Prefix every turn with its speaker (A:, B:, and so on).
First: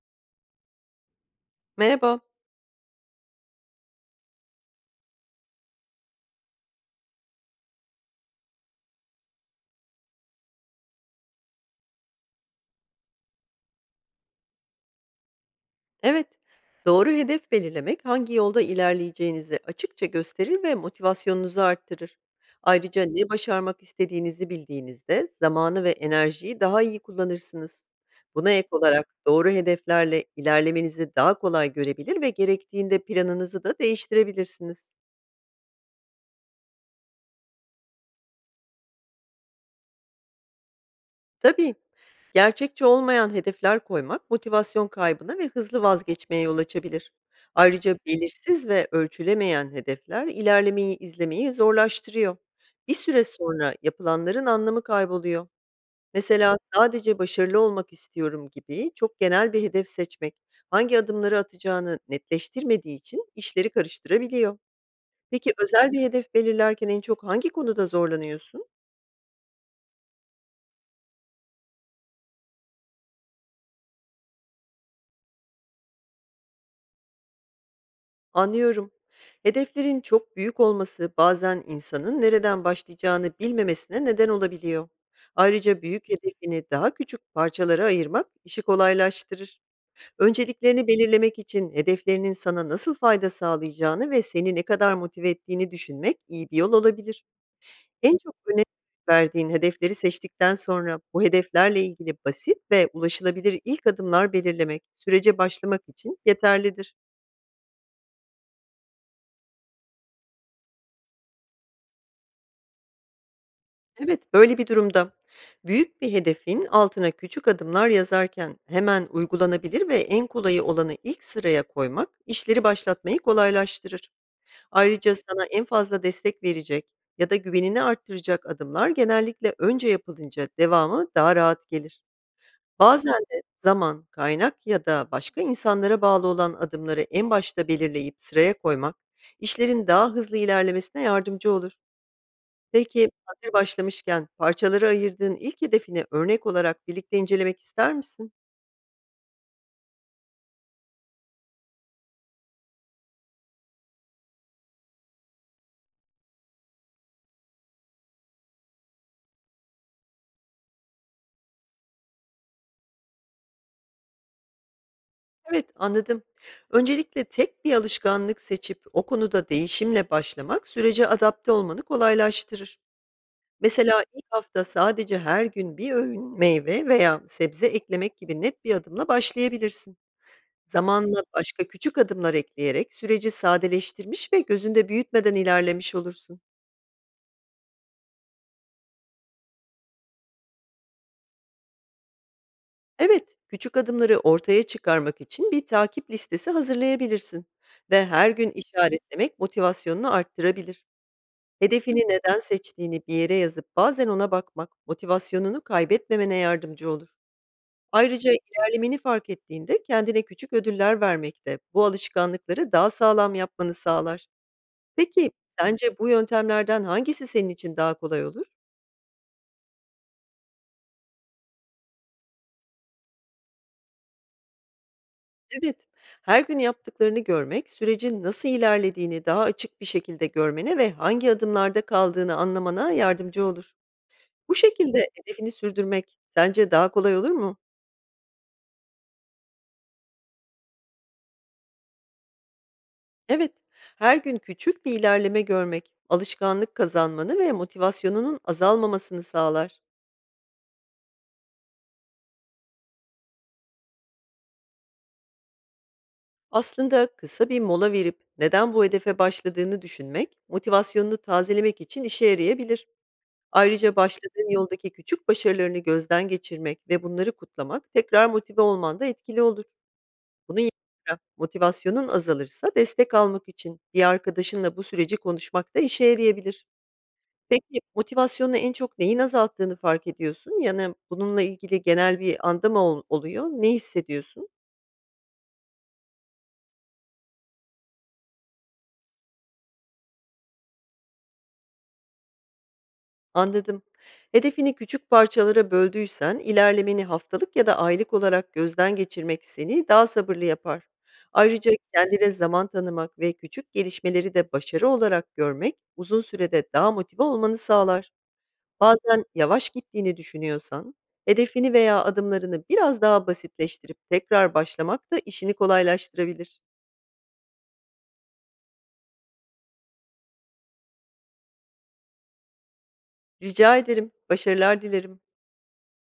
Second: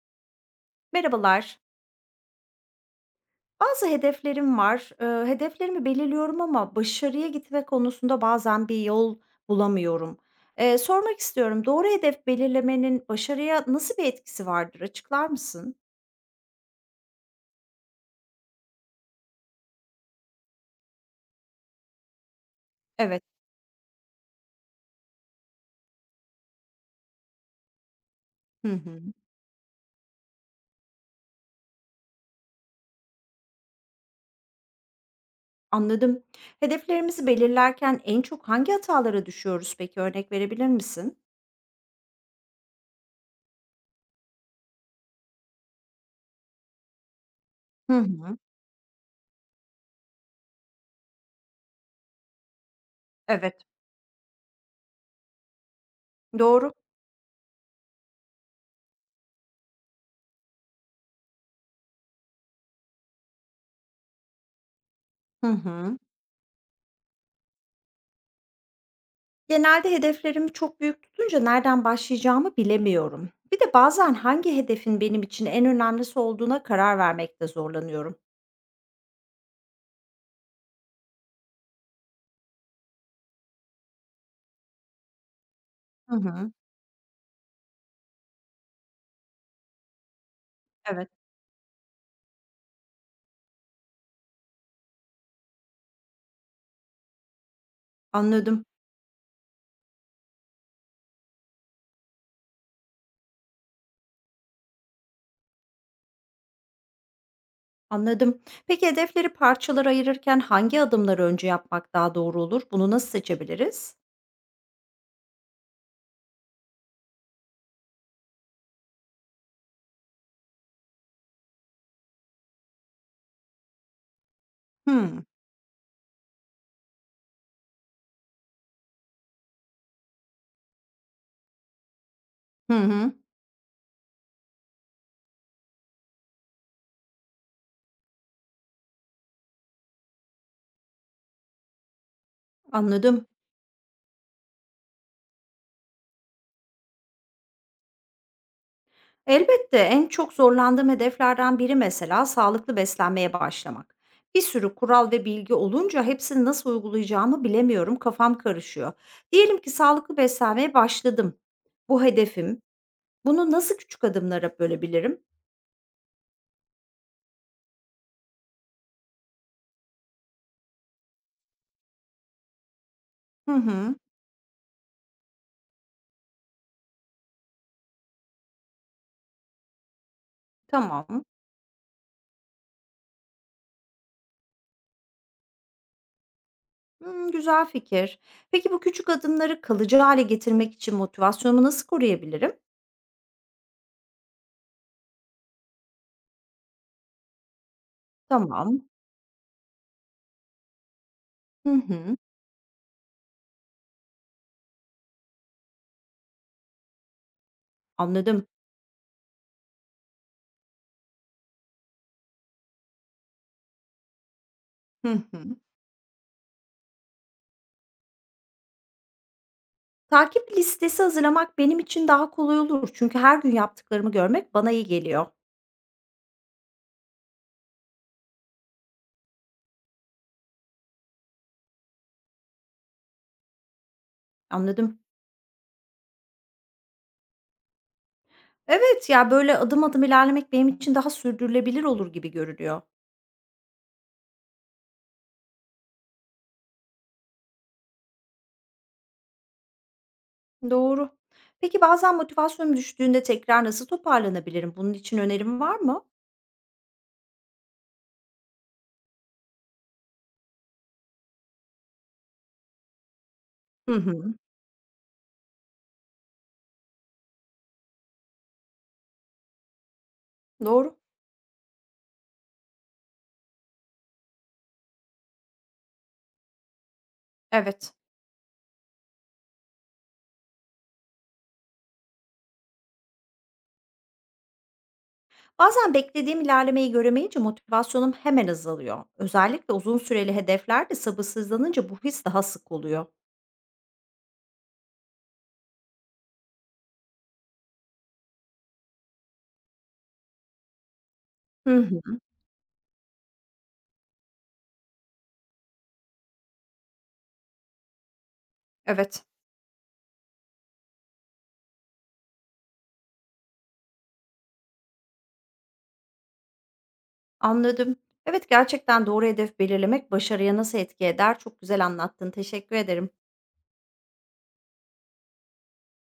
A: Merhabalar.
B: Merhaba.
A: Bazı hedeflerim var. Hedeflerimi belirliyorum ama başarıya gitme konusunda bazen bir yol bulamıyorum. Sormak istiyorum, doğru hedef belirlemenin başarıya nasıl bir etkisi vardır? Açıklar mısın?
B: Evet, doğru hedef belirlemek hangi yolda ilerleyeceğinizi açıkça gösterir ve motivasyonunuzu arttırır. Ayrıca
A: Evet.
B: ne başarmak istediğinizi bildiğinizde zamanı ve enerjiyi daha iyi kullanırsınız. Buna ek
A: Hı hı.
B: olarak doğru hedeflerle ilerlemenizi daha kolay görebilir ve gerektiğinde planınızı da değiştirebilirsiniz.
A: Anladım. Hedeflerimizi belirlerken en çok hangi hatalara düşüyoruz peki? Örnek verebilir misin?
B: Tabii. Gerçekçi olmayan hedefler koymak motivasyon kaybına ve hızlı vazgeçmeye yol açabilir. Ayrıca
A: Hı hı.
B: belirsiz ve ölçülemeyen hedefler ilerlemeyi izlemeyi zorlaştırıyor. Bir süre
A: Evet.
B: sonra yapılanların anlamı kayboluyor. Mesela
A: Doğru.
B: sadece başarılı olmak istiyorum gibi çok genel bir hedef seçmek, hangi adımları atacağını netleştirmediği için işleri karıştırabiliyor.
A: Hı
B: Peki özel
A: hı.
B: bir hedef belirlerken en çok hangi konuda zorlanıyorsun?
A: Genelde hedeflerimi çok büyük tutunca nereden başlayacağımı bilemiyorum. Bir de bazen hangi hedefin benim için en önemlisi olduğuna karar vermekte zorlanıyorum.
B: Anlıyorum. Hedeflerin çok büyük olması bazen insanın nereden başlayacağını bilmemesine neden olabiliyor. Ayrıca büyük
A: Hı hı.
B: hedefini daha küçük parçalara ayırmak işi kolaylaştırır. Önceliklerini
A: Evet.
B: belirlemek için hedeflerinin sana nasıl fayda sağlayacağını ve seni ne kadar motive ettiğini düşünmek iyi bir yol olabilir. En çok önem
A: Anladım,
B: verdiğin hedefleri seçtikten sonra bu hedeflerle ilgili basit ve ulaşılabilir ilk adımlar belirlemek sürece başlamak için yeterlidir.
A: anladım. Peki hedefleri parçalara ayırırken hangi adımları önce yapmak daha doğru olur? Bunu nasıl seçebiliriz?
B: Evet, böyle bir durumda büyük bir hedefin altına küçük adımlar yazarken hemen uygulanabilir ve en kolayı olanı ilk sıraya koymak işleri başlatmayı kolaylaştırır. Ayrıca
A: Hmm,
B: sana en fazla destek verecek ya da güvenini arttıracak adımlar genellikle önce yapılınca devamı daha rahat gelir.
A: hı hı,
B: Bazen de zaman, kaynak ya da başka insanlara bağlı olan adımları en başta belirleyip sıraya koymak işlerin daha hızlı ilerlemesine yardımcı olur. Peki,
A: anladım.
B: hazır başlamışken parçalara ayırdığın ilk hedefini örnek olarak birlikte incelemek ister misin?
A: Elbette en çok zorlandığım hedeflerden biri mesela sağlıklı beslenmeye başlamak. Bir sürü kural ve bilgi olunca hepsini nasıl uygulayacağımı bilemiyorum, kafam karışıyor. Diyelim ki sağlıklı beslenmeye başladım. Bu hedefim. Bunu nasıl küçük adımlara bölebilirim?
B: Evet, anladım. Öncelikle tek bir alışkanlık seçip o konuda değişimle başlamak sürece adapte olmanı kolaylaştırır.
A: Hı hı,
B: Mesela ilk hafta sadece her gün bir öğün meyve veya sebze eklemek gibi net bir adımla başlayabilirsin. Zamanla
A: tamam.
B: başka küçük adımlar ekleyerek süreci sadeleştirmiş ve gözünde büyütmeden ilerlemiş olursun.
A: Hmm, güzel fikir. Peki bu küçük adımları kalıcı hale getirmek için motivasyonumu nasıl koruyabilirim?
B: Evet, küçük adımları ortaya çıkarmak için bir takip listesi hazırlayabilirsin ve her gün
A: Tamam.
B: işaretlemek motivasyonunu arttırabilir.
A: Hı
B: Hedefini
A: hı,
B: neden seçtiğini bir yere yazıp bazen ona bakmak motivasyonunu kaybetmemene yardımcı olur. Ayrıca
A: anladım.
B: ilerlemeni fark ettiğinde kendine küçük ödüller vermek de bu alışkanlıkları daha sağlam yapmanı sağlar.
A: Hı
B: Peki
A: hı.
B: sence bu yöntemlerden hangisi senin için daha kolay olur?
A: Takip listesi hazırlamak benim için daha kolay olur. Çünkü her gün yaptıklarımı görmek bana iyi geliyor.
B: Evet, her gün yaptıklarını görmek, sürecin nasıl ilerlediğini daha açık bir şekilde görmene ve hangi adımlarda kaldığını anlamana yardımcı olur. Bu
A: Anladım.
B: şekilde hedefini sürdürmek sence daha kolay olur mu?
A: Evet ya böyle adım adım ilerlemek benim için daha sürdürülebilir olur gibi görünüyor.
B: Evet, her gün küçük bir ilerleme görmek, alışkanlık kazanmanı ve motivasyonunun azalmamasını sağlar.
A: Doğru. Peki bazen motivasyonum düştüğünde tekrar nasıl toparlanabilirim? Bunun için önerim var mı?
B: Aslında kısa bir mola verip neden bu hedefe başladığını düşünmek, motivasyonunu tazelemek için işe yarayabilir. Ayrıca
A: Hı hı.
B: başladığın yoldaki küçük başarılarını gözden geçirmek ve bunları kutlamak tekrar motive olmanda etkili olur. Bunun
A: Doğru.
B: yanında motivasyonun azalırsa destek almak için bir arkadaşınla bu süreci konuşmak da işe yarayabilir. Peki
A: Evet.
B: motivasyonu en çok neyin azalttığını fark ediyorsun? Yani bununla ilgili genel bir anda mı oluyor? Ne hissediyorsun?
A: Bazen beklediğim ilerlemeyi göremeyince motivasyonum hemen azalıyor. Özellikle uzun süreli hedeflerde sabırsızlanınca bu his daha sık oluyor.
B: Anladım. Hedefini küçük parçalara böldüysen ilerlemeni haftalık ya da aylık olarak gözden geçirmek seni daha sabırlı yapar. Ayrıca
A: Hı hı.
B: kendine zaman tanımak ve küçük gelişmeleri de başarı olarak görmek uzun sürede daha motive olmanı sağlar. Bazen
A: Evet.
B: yavaş gittiğini düşünüyorsan, hedefini veya adımlarını biraz daha basitleştirip tekrar başlamak da işini kolaylaştırabilir.
A: Anladım. Evet, gerçekten doğru hedef belirlemek başarıya nasıl etki eder? Çok güzel anlattın. Teşekkür ederim.
B: Rica ederim, başarılar dilerim.